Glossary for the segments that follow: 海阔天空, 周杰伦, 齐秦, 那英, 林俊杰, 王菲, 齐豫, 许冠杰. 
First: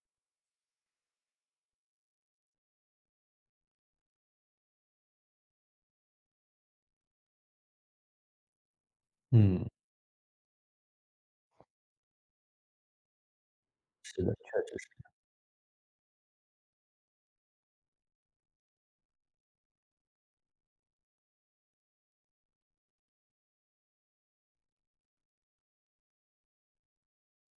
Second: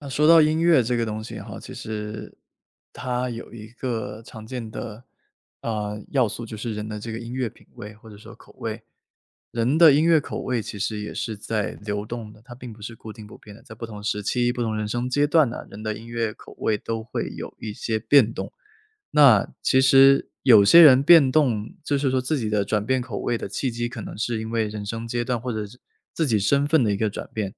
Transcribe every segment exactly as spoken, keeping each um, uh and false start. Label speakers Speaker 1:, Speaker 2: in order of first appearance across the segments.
Speaker 1: 那说到音乐这个东西哈，其实它有一个常见的啊要素，就是人的这个音乐品味或者说口味。
Speaker 2: 嗯，
Speaker 1: 人的音乐口味其实也是在流动的，它并不是固定不变的。在不同时
Speaker 2: 是的，
Speaker 1: 期、
Speaker 2: 确
Speaker 1: 不同
Speaker 2: 实
Speaker 1: 人
Speaker 2: 是。
Speaker 1: 生阶段呢、人的音乐口味都会有一些变动。那其实有些人变动，就是说自己的转变口味的契机，可能是因为人生阶段或者是自己身份的一个转变，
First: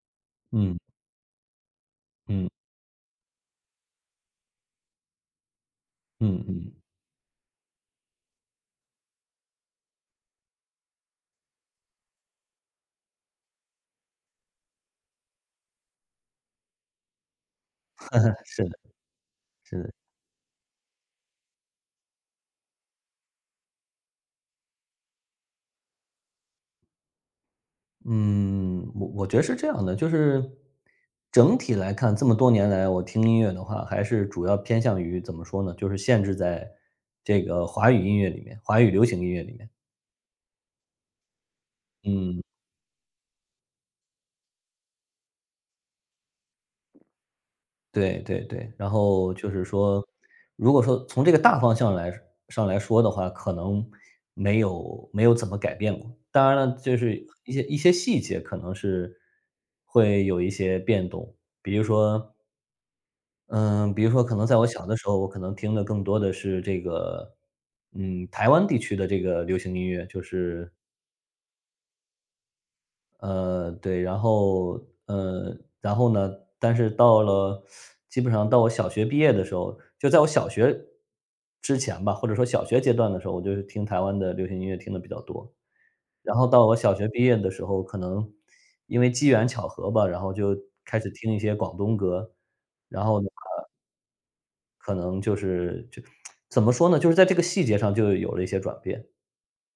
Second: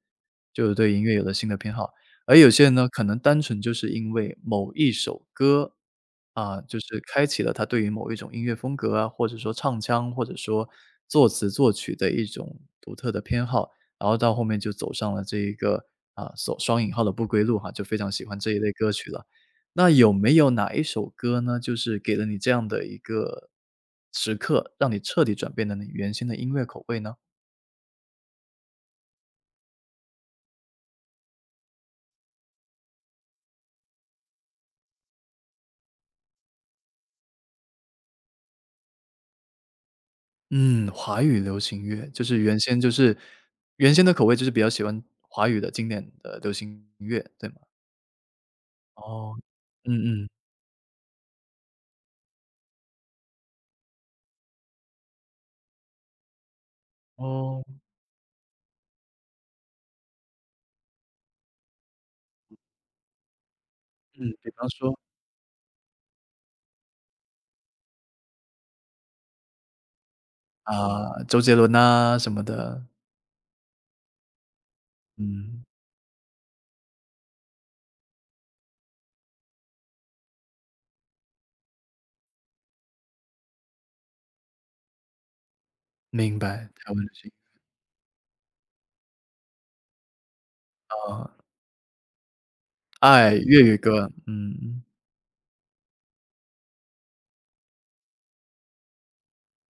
Speaker 1: 就是
Speaker 2: 嗯
Speaker 1: 对音乐有了新的偏好。而
Speaker 2: 嗯
Speaker 1: 有些人呢，可能单纯就是因为某一首歌，
Speaker 2: 嗯
Speaker 1: 啊，
Speaker 2: 嗯，
Speaker 1: 就是开启了他对于某一种音乐风格啊，或者说唱腔，或者说作词作曲的一种独特的偏好，然后到后面就走上了这一个啊所双引号的不归路哈，就非常喜欢 这一
Speaker 2: 是
Speaker 1: 类
Speaker 2: 的，
Speaker 1: 歌曲了。
Speaker 2: 是
Speaker 1: 那
Speaker 2: 的。
Speaker 1: 有没有哪一首歌呢，就是给了你这样的一个时刻，让你彻底转变了你原先的音乐口味呢？
Speaker 2: 嗯，我我觉得是这样的，就是整体来看，这么多年来，我听音乐的话，还是主要偏向于怎么说呢，就是限制在这个华语音乐里面，华语流行音乐里面。
Speaker 1: 嗯，华语流行乐，就是
Speaker 2: 嗯。
Speaker 1: 原先就是原先的口味就是比较喜欢华语的经典的流行乐，对吗？
Speaker 2: 对对对，然后
Speaker 1: 哦，
Speaker 2: 就是说，
Speaker 1: 嗯嗯，
Speaker 2: 如果说从这个大方向来上来说的话，可能没有没有怎么改变过。当然了，就是一些
Speaker 1: 哦，
Speaker 2: 一些细节可能是会有一些变动，比如说，嗯，比如说
Speaker 1: 嗯，
Speaker 2: 可能
Speaker 1: 比
Speaker 2: 在我
Speaker 1: 方
Speaker 2: 小
Speaker 1: 说，
Speaker 2: 的时候，我可能听的更多的是这个，嗯，台湾地区的这个流行音乐，就是
Speaker 1: 啊，周杰伦呐什么的，
Speaker 2: 呃，对，然后呃，
Speaker 1: 嗯，
Speaker 2: 然后呢，但是到了基本上到我小学毕业的时候，就在我小学之前吧，或者说小学阶段的时候，我就是听台湾的流行音乐听的比较多。然
Speaker 1: 明
Speaker 2: 后到
Speaker 1: 白，
Speaker 2: 我
Speaker 1: 台
Speaker 2: 小
Speaker 1: 湾
Speaker 2: 学
Speaker 1: 流
Speaker 2: 毕
Speaker 1: 行，
Speaker 2: 业的时候，可能因为机缘巧合吧，然后就开始听
Speaker 1: 啊，
Speaker 2: 一些广东歌，然后呢，
Speaker 1: 爱粤语歌，嗯。
Speaker 2: 可能就是就 怎么说呢，就是在这个细节上就有了一些转变。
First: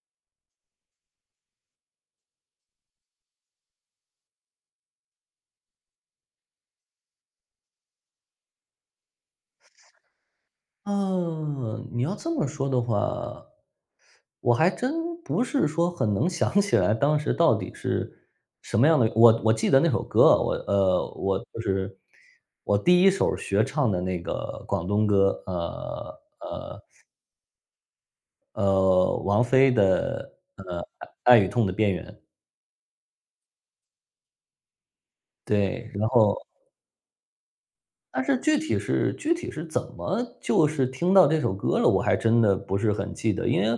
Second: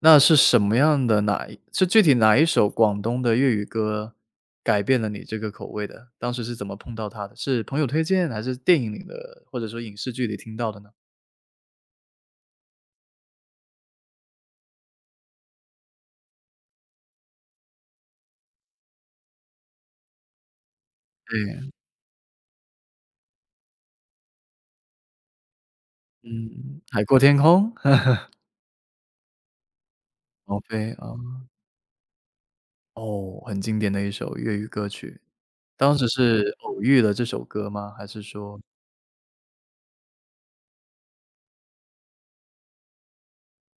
Speaker 1: 那是什么样的哪一是具体哪一首广东的粤语歌改变了你这个口味的？当时是怎么碰到它的？是朋友推荐还是电影里的，或者说影视剧里听到的呢？
Speaker 2: 嗯，你要这么说的话，我还真不是说很能想起来当时到底是什么样的。我我记得那首歌，我呃，我就
Speaker 1: 对，
Speaker 2: 是我第一首学唱的那个广东歌，呃
Speaker 1: 嗯，《海阔天空》
Speaker 2: 呃，王菲的
Speaker 1: 王
Speaker 2: 呃
Speaker 1: 菲啊，
Speaker 2: 《爱与痛的边缘》。
Speaker 1: 哦，很经典的一首粤语歌曲。
Speaker 2: 对，
Speaker 1: 当时
Speaker 2: 然后
Speaker 1: 是偶遇了这首歌吗？还是
Speaker 2: 但是具
Speaker 1: 说
Speaker 2: 体是具体是怎么就是听到这首歌了，我还真的不是很记得。因为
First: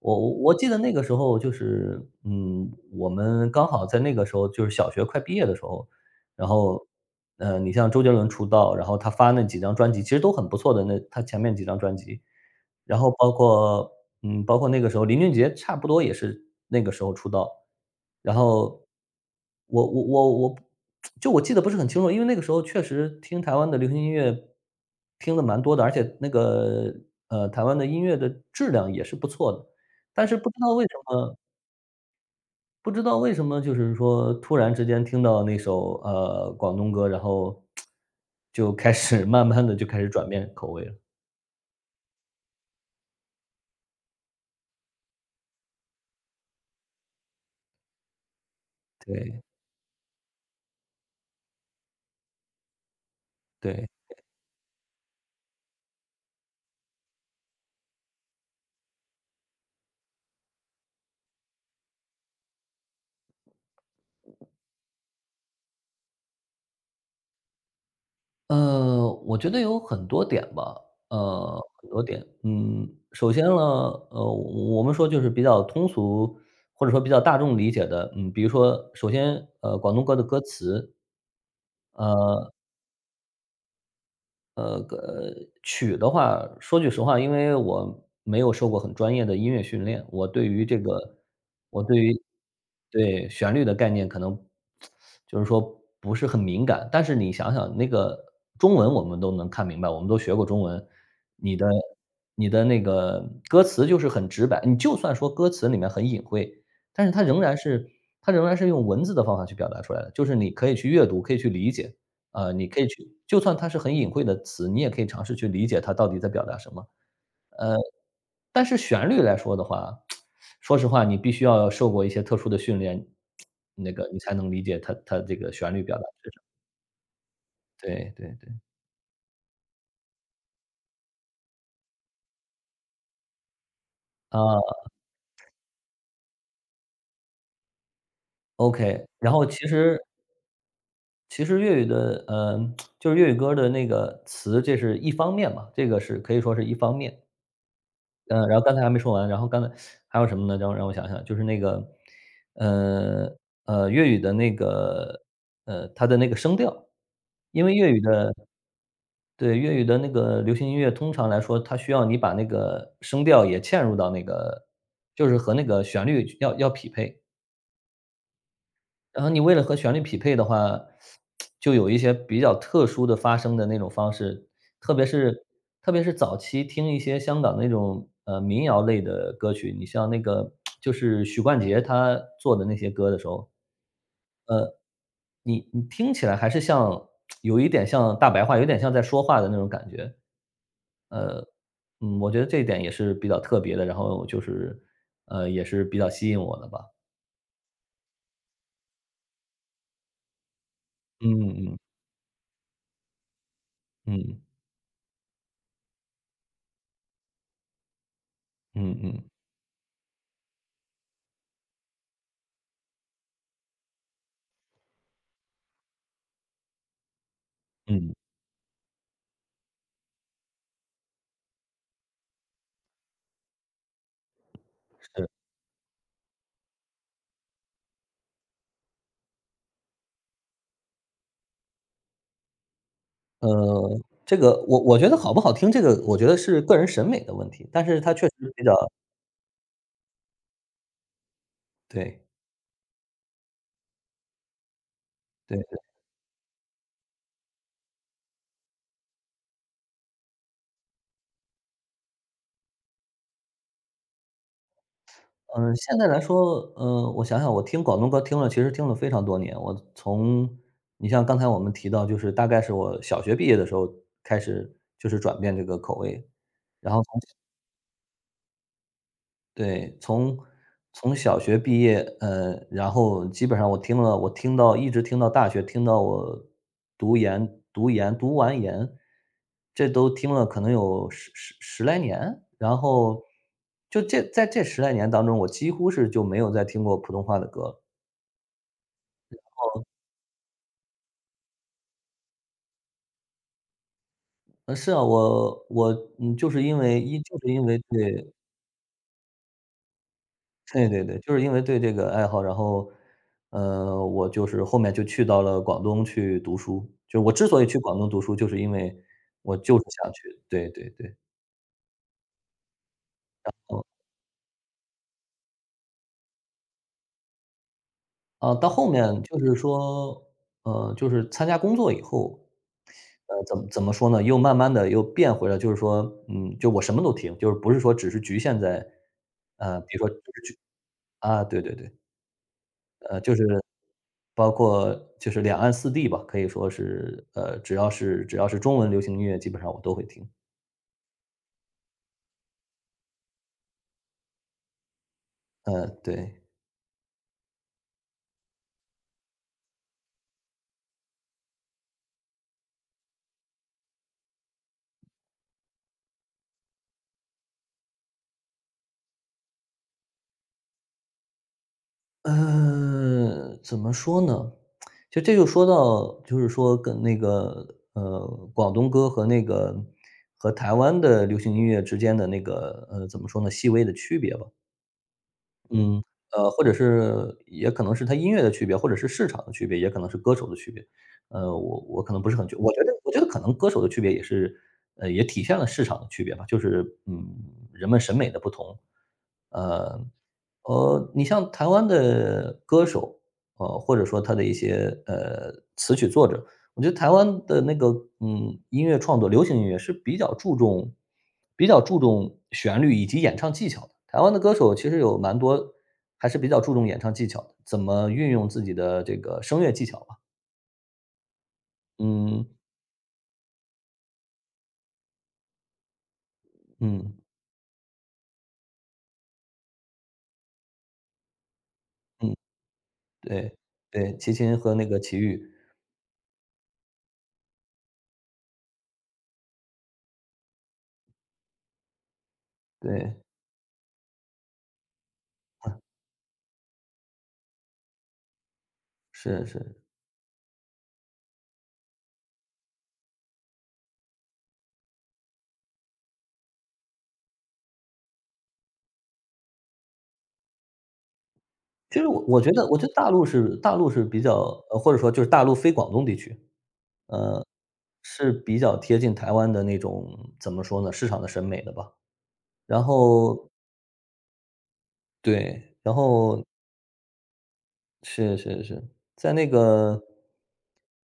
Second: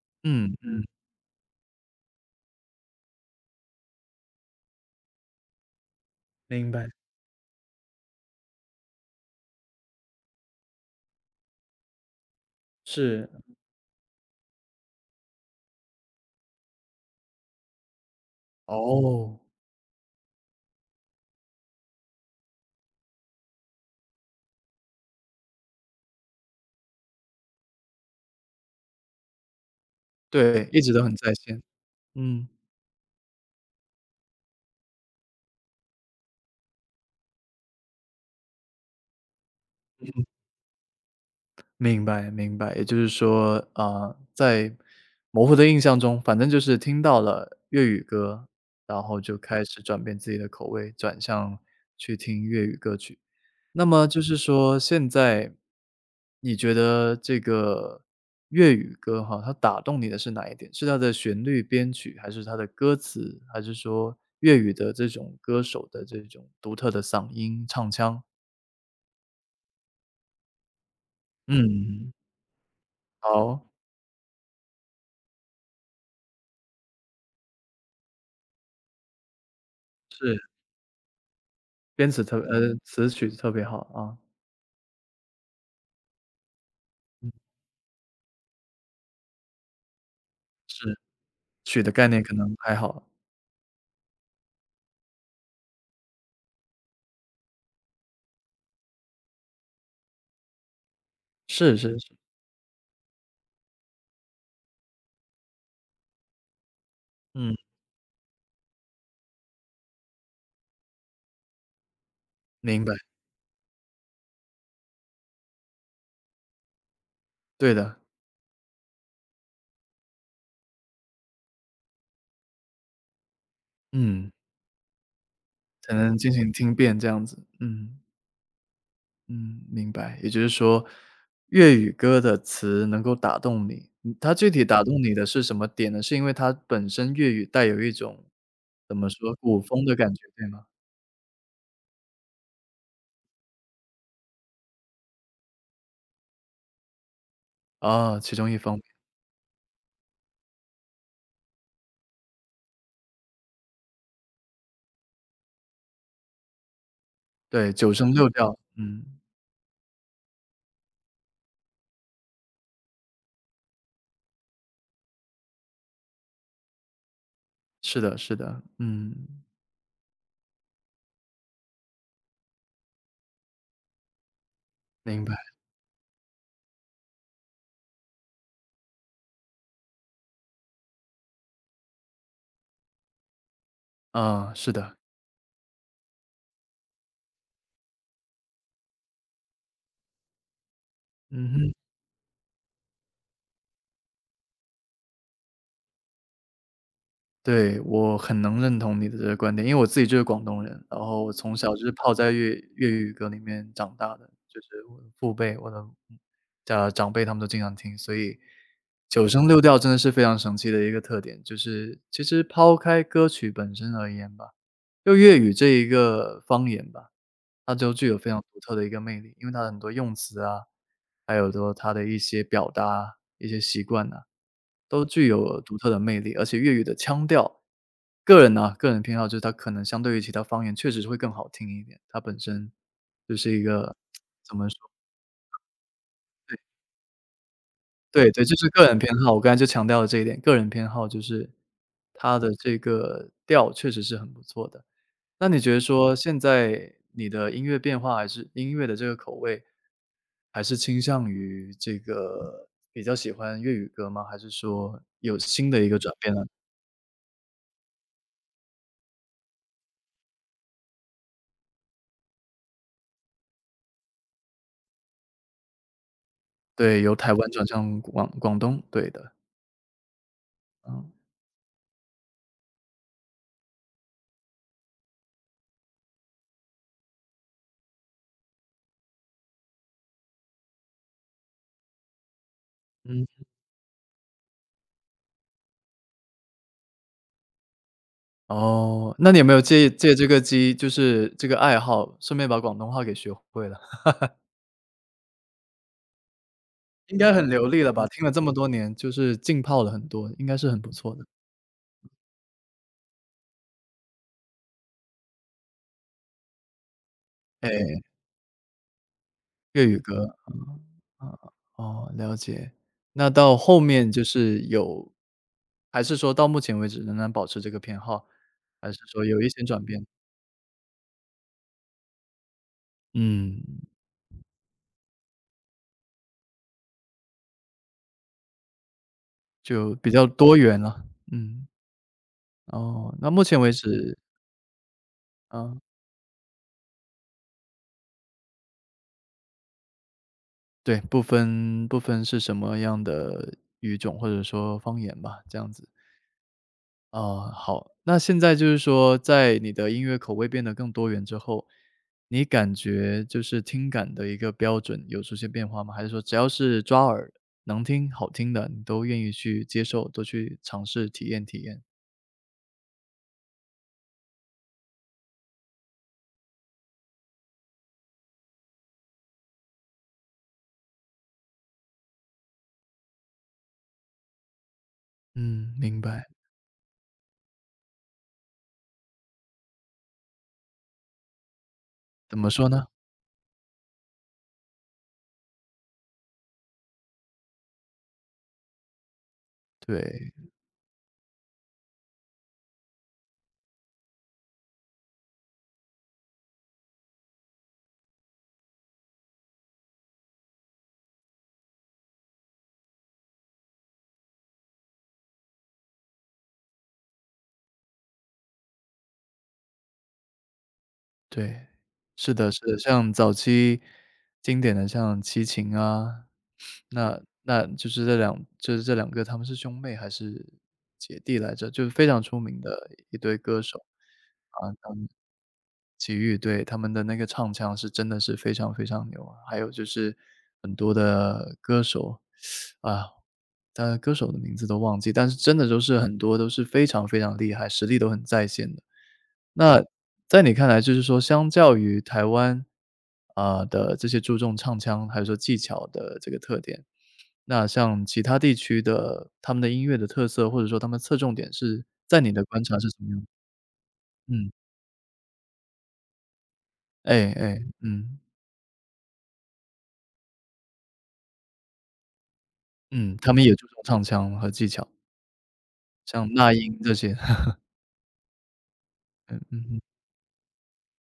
Speaker 2: 我我我
Speaker 1: 嗯，
Speaker 2: 记得
Speaker 1: 嗯。
Speaker 2: 那个时候就是，嗯，我们刚好在那个时候就是小学快毕业的时候，然
Speaker 1: 明白，
Speaker 2: 后，呃，你像周杰伦出道，然后他发那几张专辑，其实都很不错的，那他前面几张专辑。然后
Speaker 1: 是。
Speaker 2: 包括嗯，包括那个时候林俊杰差不多也是那个时候出道。然后
Speaker 1: 哦，
Speaker 2: 我我我我就我记得不是很清楚，因为那个时候确实听台湾的流行音乐听的蛮多的，而且那个，呃，台湾的音乐的质量也是不错的。但是不知
Speaker 1: 对，
Speaker 2: 道
Speaker 1: 一
Speaker 2: 为什
Speaker 1: 直都很在
Speaker 2: 么
Speaker 1: 线，嗯。
Speaker 2: 不知道为什么就是说突然之间听到那首，呃，广东歌，然后就开始 慢慢的就开始转变口味了，
Speaker 1: 明白明白，也就是说，啊，在模糊的印象中，反正就是听到了粤语歌，然后就
Speaker 2: 对，
Speaker 1: 开始转变自己的口味，转向去听粤语歌曲。那
Speaker 2: 对。
Speaker 1: 么就是说，现在你觉得这个粤语歌哈，它打动你的是哪一点？是它的旋律编曲，还是它的歌词，还是说粤语的这种歌手的这种独特的嗓音唱腔？
Speaker 2: 呃，我觉得有很多点吧，嗯呃，很多
Speaker 1: 嗯，
Speaker 2: 点。嗯，首先呢，
Speaker 1: 好，
Speaker 2: 呃，我们说就是比较通俗或者说比较大众理解的，嗯，比如说首先，呃，广东歌的歌
Speaker 1: 是。
Speaker 2: 词，
Speaker 1: 编词特
Speaker 2: 呃
Speaker 1: 呃，词曲特别好啊，
Speaker 2: 呃呃，个曲的话，说句实话，
Speaker 1: 嗯，
Speaker 2: 因为我没有受过很专业的音乐训练，我对于这
Speaker 1: 是，
Speaker 2: 个
Speaker 1: 曲
Speaker 2: 我
Speaker 1: 的
Speaker 2: 对
Speaker 1: 概
Speaker 2: 于
Speaker 1: 念可能还好，
Speaker 2: 对，旋律的概念可能就是说不是很敏感。但是你想想那个中文我们都能看明白，我们都学过中文，你的
Speaker 1: 是是是，
Speaker 2: 你的那个歌词就是很直白，你就算说歌词里面很隐晦，但是它仍
Speaker 1: 嗯，
Speaker 2: 然是它仍然是用文字的方法去表达出来的，就是你可以去阅读，可以去理解。呃，你可
Speaker 1: 明
Speaker 2: 以
Speaker 1: 白，
Speaker 2: 去就算它是很隐晦的词，你也可以尝试去理解它到底在表达什么。
Speaker 1: 对
Speaker 2: 呃，
Speaker 1: 的，
Speaker 2: 但是旋律来说的话，说实话，你必须要受过一些特殊的训练，那个你
Speaker 1: 嗯，
Speaker 2: 才能理解它它这个旋律
Speaker 1: 才
Speaker 2: 表达
Speaker 1: 能进行听辨这样子，嗯，
Speaker 2: 对对对，
Speaker 1: 嗯，明白。也就是说，粤语歌的词能够打动你。嗯它
Speaker 2: 啊
Speaker 1: 具体打动你的是什么点呢？是因为它本身粤语带有一种，怎
Speaker 2: ，OK，
Speaker 1: 么
Speaker 2: 然
Speaker 1: 说，
Speaker 2: 后
Speaker 1: 古
Speaker 2: 其
Speaker 1: 风的
Speaker 2: 实
Speaker 1: 感觉，对吗？
Speaker 2: 其实粤语的，呃，就是粤语歌的那个词，这是一方面嘛，这个是可以说是一方面。
Speaker 1: 啊，其
Speaker 2: 嗯，
Speaker 1: 中一
Speaker 2: 然后
Speaker 1: 方
Speaker 2: 刚
Speaker 1: 面，
Speaker 2: 才还没说完，然后刚才还有什么呢？让我让我想想，就是那个，呃，呃，粤语的那个，呃，它的那个声调，因
Speaker 1: 对，
Speaker 2: 为粤
Speaker 1: 九
Speaker 2: 语
Speaker 1: 声六
Speaker 2: 的
Speaker 1: 调，嗯，
Speaker 2: 对，粤语的那个流行音乐，通常来说，它需要你把那个声调也嵌入到那个就是和那个旋律要要匹配。
Speaker 1: 是的是的，嗯，
Speaker 2: 然后你为了和旋律匹配的话，就有一些比较特殊的发声的那种方式，特别
Speaker 1: 明白，
Speaker 2: 是特别是早期听一些香港那种，呃，民谣类的歌曲，你像那个就是许冠杰他做的那些歌的时候，
Speaker 1: 啊，是的，
Speaker 2: 你你听起来还是像有一点像大白话，有点像在说话的那种感觉。呃，
Speaker 1: 嗯哼。
Speaker 2: 嗯，我觉得这一点也是比较特别的，然后就是，呃，也是比较吸引我的吧。
Speaker 1: 对，我很能认同你的这个观点，因为我自己就是广东人，然后我从小
Speaker 2: 嗯嗯
Speaker 1: 就是泡在粤粤语歌里面长大的，
Speaker 2: 嗯
Speaker 1: 就是我的父辈、我的家长辈他们都经常听，所以
Speaker 2: 嗯
Speaker 1: 九
Speaker 2: 嗯
Speaker 1: 声六调真的是非常神奇的一个特点。就是其实抛开歌曲本身而言吧，就粤语这一个方言吧，它就具
Speaker 2: 嗯，
Speaker 1: 有非常独特的一个魅力，因为它的很多用词啊，还有说它的一些表达、一些习惯呐，都具
Speaker 2: 是。
Speaker 1: 有独特的魅力。而且粤语的腔调，个人呢，个人偏好就是它可能相对于其他方言确实是会更好听一点，它本身就是一个
Speaker 2: 呃，这
Speaker 1: 怎
Speaker 2: 个
Speaker 1: 么
Speaker 2: 我
Speaker 1: 说
Speaker 2: 我觉得好不好听，这个我觉得是个人审美的问题，但是它确
Speaker 1: 对
Speaker 2: 实
Speaker 1: 对，就
Speaker 2: 比
Speaker 1: 是
Speaker 2: 较
Speaker 1: 个人偏好，我刚才就强调了这一点，个人偏好就是
Speaker 2: 对，
Speaker 1: 它的这个调确实是很不错的。那你
Speaker 2: 对，
Speaker 1: 觉得说现在你的音乐变化还是音乐的这个口味，还是倾向于这个比较喜欢粤语歌吗？还是说有新
Speaker 2: 嗯，
Speaker 1: 的一个
Speaker 2: 现在
Speaker 1: 转
Speaker 2: 来
Speaker 1: 变呢？
Speaker 2: 说，呃，我想想，我听广东歌听了其实听了非常多年，我从你像刚才我们提到，就是大概是我小学毕业的时候开始就是转变这个口味，然
Speaker 1: 对，
Speaker 2: 后
Speaker 1: 由
Speaker 2: 从
Speaker 1: 台湾转向广广东，对的，
Speaker 2: 对，从
Speaker 1: 嗯，
Speaker 2: 从小学毕业，呃，然后基本上我听了我听到一直听到大学，听到我读研读研读完研，这都听了可能有十十十来年，然
Speaker 1: 嗯，
Speaker 2: 后就这在这十来年当中，我几乎是就没有再听过普通话的歌了
Speaker 1: 哦，那你有没有借借这个机就是这个爱好，顺便把广东话给学会了？
Speaker 2: 呃，是啊，我我嗯，就是因为
Speaker 1: 应
Speaker 2: 一
Speaker 1: 该
Speaker 2: 就
Speaker 1: 很
Speaker 2: 是因
Speaker 1: 流
Speaker 2: 为
Speaker 1: 利了吧？听了
Speaker 2: 对。
Speaker 1: 这么多年，就是浸泡了很多，应该是很
Speaker 2: 对
Speaker 1: 不
Speaker 2: 对
Speaker 1: 错
Speaker 2: 对，
Speaker 1: 的。
Speaker 2: 就是因为对这个爱好，然后，呃，我就是后面就去到了广东去读书。就我之所以
Speaker 1: 哎，
Speaker 2: 去广东读书，就是因为我就
Speaker 1: 粤
Speaker 2: 是
Speaker 1: 语
Speaker 2: 想
Speaker 1: 歌。
Speaker 2: 去对对对。
Speaker 1: 啊，哦，了解。那到后面就是有还是说到目前为止仍然保持这个偏好，
Speaker 2: 啊，到后
Speaker 1: 还是
Speaker 2: 面
Speaker 1: 说
Speaker 2: 就
Speaker 1: 有一
Speaker 2: 是
Speaker 1: 些转变？
Speaker 2: 说，呃，就是参加工作以后，呃，怎
Speaker 1: 嗯，
Speaker 2: 么怎么说呢，又慢慢的又变回了就是说，嗯，就我什么都听，就是不是说只是局限在，呃，
Speaker 1: 就
Speaker 2: 比如
Speaker 1: 比
Speaker 2: 说
Speaker 1: 较多元了。
Speaker 2: 啊，对
Speaker 1: 嗯，
Speaker 2: 对对。
Speaker 1: 哦，
Speaker 2: 呃，
Speaker 1: 那
Speaker 2: 就
Speaker 1: 目
Speaker 2: 是
Speaker 1: 前为止，
Speaker 2: 包括就是两岸
Speaker 1: 啊，
Speaker 2: 四地吧，可以说是，呃，只要是只要是中文流行音乐，基本上我都会听。
Speaker 1: 对，不分不分是什么样的语种或者说方言吧，这样
Speaker 2: 呃，
Speaker 1: 子。
Speaker 2: 对。
Speaker 1: 哦，好，那现在就是说，在你的音乐口味变得更多元之后，你感觉就是听感的一个标准有出现变化吗？还是说只要是抓耳、能听、好听的，你都愿意去接受，都去尝试体验体验？
Speaker 2: 呃，怎么说呢？就这就说到就是说跟那个，呃，广东歌和那个和台湾的流行音乐之间的那个，呃，怎么说呢，细微的区别吧。
Speaker 1: 嗯，明
Speaker 2: 嗯，
Speaker 1: 白。
Speaker 2: 呃，或者是也可能是它音乐的区别，或者是市场的区别，也可能是歌手的区别。呃，我我可能不是
Speaker 1: 怎
Speaker 2: 很
Speaker 1: 么
Speaker 2: 觉，
Speaker 1: 说
Speaker 2: 我觉
Speaker 1: 呢？
Speaker 2: 得我觉得可能歌手的区别也是，呃，也体现了市场的区别吧，就是嗯，人们审美的不同。呃，
Speaker 1: 对
Speaker 2: 呃，你像台湾的歌手，呃，或者说他的一些呃词曲作者，我觉得台湾的那个，嗯，音乐创作，流行音乐是比较注重比较注重旋律以及演唱技巧的。台湾的歌手其实有蛮多还是比较注重演唱技巧的，怎么运用自己的这个声乐技巧吧。
Speaker 1: 对，是
Speaker 2: 嗯，
Speaker 1: 的，是的，像早期经典的像齐秦啊，
Speaker 2: 嗯，
Speaker 1: 那那就是这两就是这两个他们是兄妹还是姐弟来着？就是非常
Speaker 2: 嗯，
Speaker 1: 出名的一对
Speaker 2: 对，
Speaker 1: 歌手，
Speaker 2: 对，齐
Speaker 1: 啊，
Speaker 2: 秦和那
Speaker 1: 他
Speaker 2: 个
Speaker 1: 们
Speaker 2: 齐豫，
Speaker 1: 齐豫，对，他们的那个唱腔是真的是非常非常牛啊。还有就是很多的歌手啊，
Speaker 2: 对，
Speaker 1: 他的歌手的名字都忘记，但是真的都是很多都是非常非常厉害，实力都很在线的。
Speaker 2: 是是。
Speaker 1: 那嗯在你看来，就是说相较于台湾，啊，的这些注重唱腔，还有说技巧的这个特点，那像其他地区的他们的音乐的特色，或者说他们侧重点是
Speaker 2: 其实
Speaker 1: 在
Speaker 2: 我
Speaker 1: 你
Speaker 2: 我
Speaker 1: 的
Speaker 2: 觉
Speaker 1: 观
Speaker 2: 得我
Speaker 1: 察
Speaker 2: 觉
Speaker 1: 是
Speaker 2: 得
Speaker 1: 什么
Speaker 2: 大
Speaker 1: 样
Speaker 2: 陆
Speaker 1: 的？
Speaker 2: 是大陆是比较
Speaker 1: 嗯，
Speaker 2: 呃，或者说就是大陆非广东地区，
Speaker 1: 哎哎，嗯，
Speaker 2: 是比较贴近台湾的那种，怎么说呢，市场的审美的吧。然
Speaker 1: 嗯，他们
Speaker 2: 后
Speaker 1: 也注重唱腔和技巧，
Speaker 2: 对，然
Speaker 1: 像
Speaker 2: 后
Speaker 1: 那英这些，
Speaker 2: 是是是，在
Speaker 1: 嗯
Speaker 2: 那
Speaker 1: 哼，
Speaker 2: 个，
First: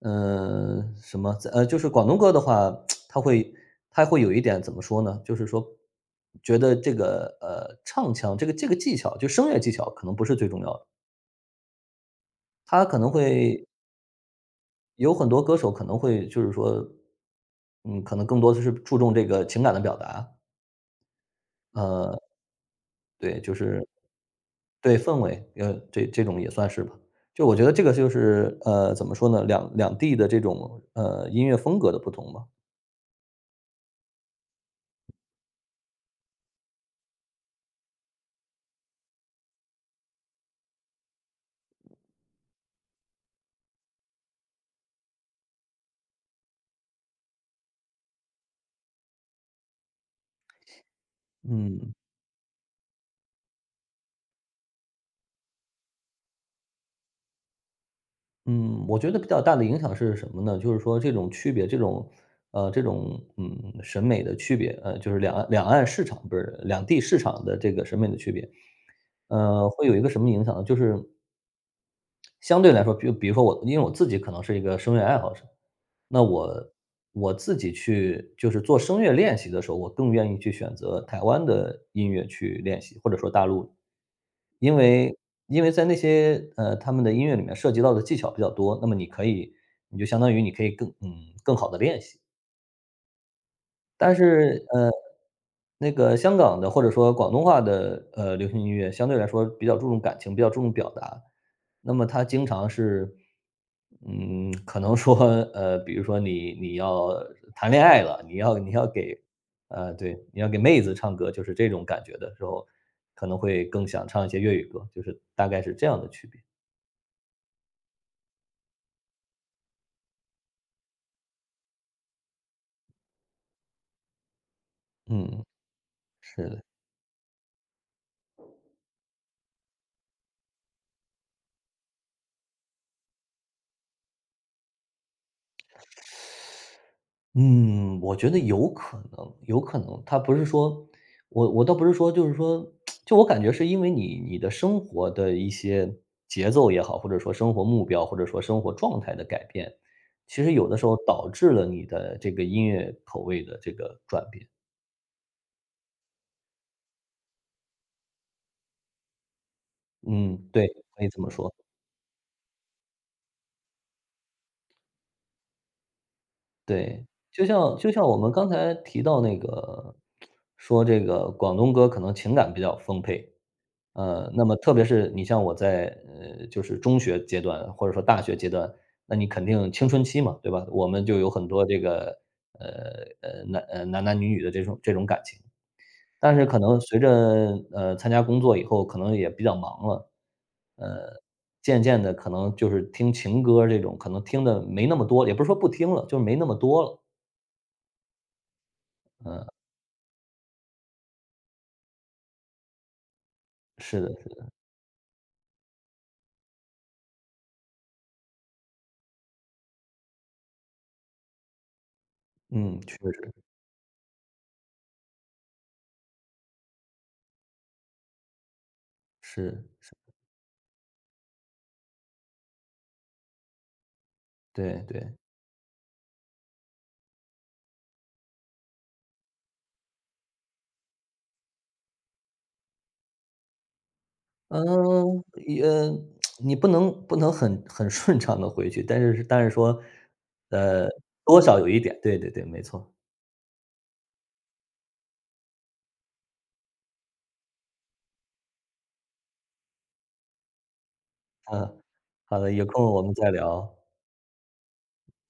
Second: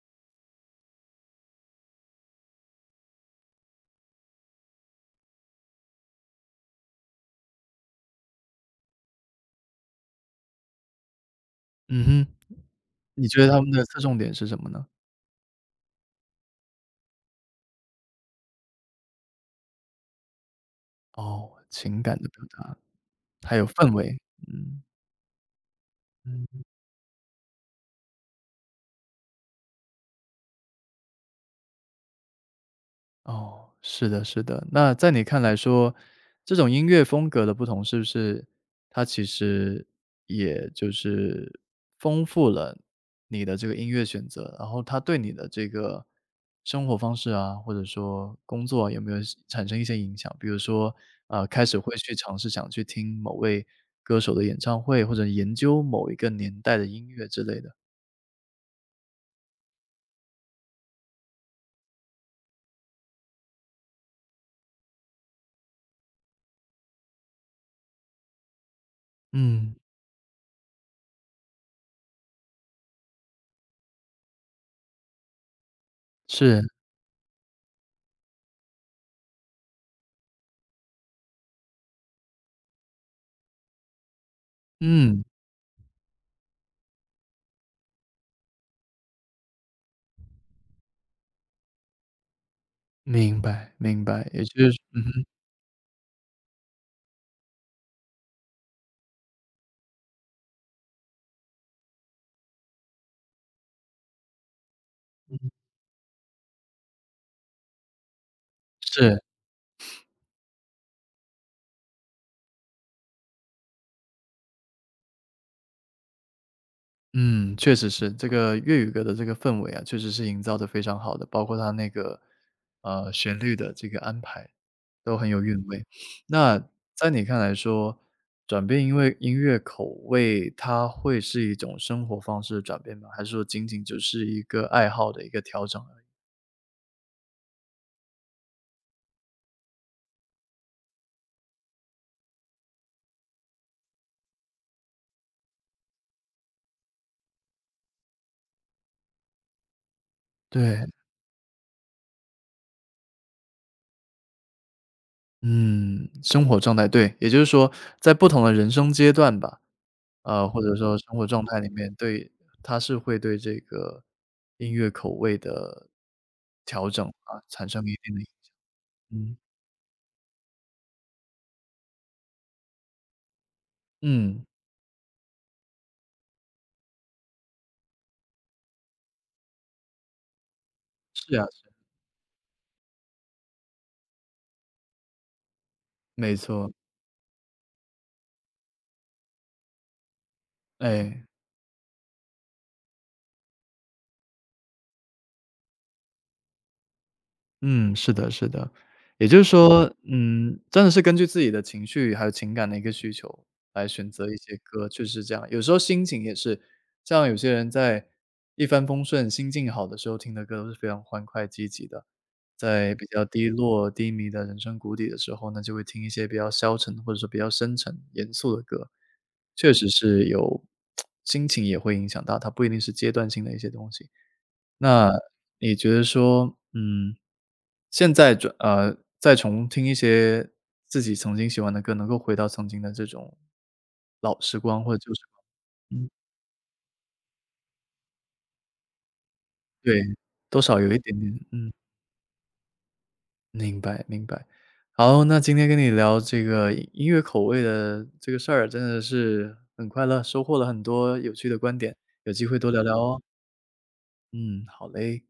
Speaker 2: 呃，什么，在呃，就是广东歌的话，它会它会有一点怎么说呢？就是说，觉得这个呃唱腔，这个这个技巧，就声乐技巧可能不是最重要的，
Speaker 1: 嗯哼，
Speaker 2: 它可能
Speaker 1: 你觉得他
Speaker 2: 会
Speaker 1: 们的侧重点是什么呢？
Speaker 2: 有很多歌手可能会就是说，嗯，可能更多的是注重这个情感的表达，
Speaker 1: 哦，情感
Speaker 2: 呃，
Speaker 1: 的表达，
Speaker 2: 对，就
Speaker 1: 还有
Speaker 2: 是
Speaker 1: 氛围，嗯，
Speaker 2: 对，氛围，呃，这这种也
Speaker 1: 嗯，
Speaker 2: 算是吧。就我觉得这个就是，呃，怎么说呢，两两地的这种，呃，音乐风格的不同吧。
Speaker 1: 哦，是的是的。那在你看来说，这种音乐风格的不同，是不是它其实也就是丰富了你的这个音乐选择，然后它对你的这个生活方式啊，或者说工作啊有没有是产生一些影响？比如说，呃，开始
Speaker 2: 嗯，
Speaker 1: 会去尝试想去听某位歌手的演唱会，或者研究某一个年代的音乐之类的。
Speaker 2: 嗯，我觉得比较大的影响是什么呢？就是说这种区别，这种，呃，这种，嗯，审美的区别，呃，就是两岸两岸市场，不是，两地市场的这个审美的区别。呃，
Speaker 1: 嗯，
Speaker 2: 会有一个什么影响呢？就是相对来说，比如比如说我，因为我自己可能是一个声乐爱好者，那
Speaker 1: 是。
Speaker 2: 我我自己去就是做声乐练习的时候，我更愿意去选择台湾的音乐去练习，或者说大陆，因为
Speaker 1: 嗯，
Speaker 2: 因为在那些呃他们的音乐里面涉及到的技巧比较多，那么你可以，你就相当于你可以更嗯更好的练习。
Speaker 1: 明白明
Speaker 2: 但
Speaker 1: 白，也
Speaker 2: 是，
Speaker 1: 就是
Speaker 2: 呃，
Speaker 1: 嗯
Speaker 2: 那个香港的或者说广东话的，呃，流行音乐相对来说比较注重感情，比较注重表达。那么它经常是，嗯，可能说，
Speaker 1: 哼嗯，
Speaker 2: 呃，比如说你你要谈恋爱了，你要你要
Speaker 1: 是，
Speaker 2: 给呃，对，你要给妹子唱歌，就是这种感觉的时候，可能会更想唱一些粤语歌，就是大概是这样的区别。
Speaker 1: 嗯，确实是，这个粤语歌的这个氛围啊，确实是营造的非常好的，包括它那个，呃，旋律的这个安排都很有
Speaker 2: 嗯，
Speaker 1: 韵味。
Speaker 2: 是
Speaker 1: 那
Speaker 2: 的。
Speaker 1: 在你看来说，转变因为音乐口味，它会是一种生活方式的转变吗？还是说仅仅只是一个爱好的一个调整而已？
Speaker 2: 嗯，我觉得有可能，有可能，他不是说我我倒不是说就是说就我感觉是因为你你的生活的一些节奏也好，或者说生活目标，或者说生活状态的改变，其实有的
Speaker 1: 对，
Speaker 2: 时候导致了你的这个音乐口味的这个转变。
Speaker 1: 嗯，生活状态，对，也就是说在不同的人生阶段吧，
Speaker 2: 嗯，
Speaker 1: 呃，或
Speaker 2: 对，
Speaker 1: 者说
Speaker 2: 可以
Speaker 1: 生
Speaker 2: 这
Speaker 1: 活
Speaker 2: 么
Speaker 1: 状
Speaker 2: 说。
Speaker 1: 态里面，对它是会对这个音乐口味的调
Speaker 2: 对，
Speaker 1: 整啊，
Speaker 2: 就
Speaker 1: 产
Speaker 2: 像
Speaker 1: 生
Speaker 2: 就
Speaker 1: 一
Speaker 2: 像
Speaker 1: 定
Speaker 2: 我
Speaker 1: 的影
Speaker 2: 们刚才提
Speaker 1: 响。
Speaker 2: 到
Speaker 1: 嗯，
Speaker 2: 那个，说这个广东歌可能情感比较丰沛，呃，
Speaker 1: 嗯，
Speaker 2: 那么特别是你像我在，呃，就是中学阶段或者说大学阶段，那你肯定青春期嘛，对吧？我们就有
Speaker 1: 是啊，
Speaker 2: 很
Speaker 1: 是，
Speaker 2: 多这个，呃，呃，男呃，男男女女的这种这种感情。但
Speaker 1: 没
Speaker 2: 是可
Speaker 1: 错，
Speaker 2: 能随着，呃，参加工作以后可能也比较忙了，呃，
Speaker 1: 哎。
Speaker 2: 渐渐的可能就是听情歌这种，可能听的没那么多，也不是说不听了，就是没那么多了。
Speaker 1: 嗯，是的，是的。也就是说，嗯，真的是根据自己的情绪还有情感的一个需求来
Speaker 2: 是的，
Speaker 1: 选择一些歌，确实是这样。有时候心情也是，像有些人在一帆风顺、心境好的时候听的歌都是非常欢快积极的，
Speaker 2: 嗯，
Speaker 1: 在
Speaker 2: 确
Speaker 1: 比较
Speaker 2: 实，
Speaker 1: 低落、低迷的人生谷底的时候呢，就会听一些比较消沉或者说比较深沉、严肃的歌，
Speaker 2: 是，
Speaker 1: 确实
Speaker 2: 是，
Speaker 1: 是有 心情也会影响到它，不一定是阶段性的一些东西。
Speaker 2: 对，
Speaker 1: 那
Speaker 2: 对。
Speaker 1: 你觉得说，嗯，现在转呃，再重听一些自己曾经喜欢的歌，能够回到曾经的这种老时光或者旧时
Speaker 2: 嗯，也
Speaker 1: 光。嗯，
Speaker 2: 你不能不能很很顺畅的回去，但是但是说，
Speaker 1: 对，多少
Speaker 2: 呃，
Speaker 1: 有一点点，
Speaker 2: 多少有
Speaker 1: 嗯，
Speaker 2: 一点，对对对，没错，
Speaker 1: 明白明白。好，那今天跟你聊这个音音乐口味的这个事儿，真的是很快乐，收获了很多有趣的观
Speaker 2: 嗯，
Speaker 1: 点，有
Speaker 2: 好
Speaker 1: 机
Speaker 2: 的，
Speaker 1: 会
Speaker 2: 有
Speaker 1: 多聊
Speaker 2: 空
Speaker 1: 聊
Speaker 2: 我们
Speaker 1: 哦。
Speaker 2: 再聊。
Speaker 1: 嗯，好嘞。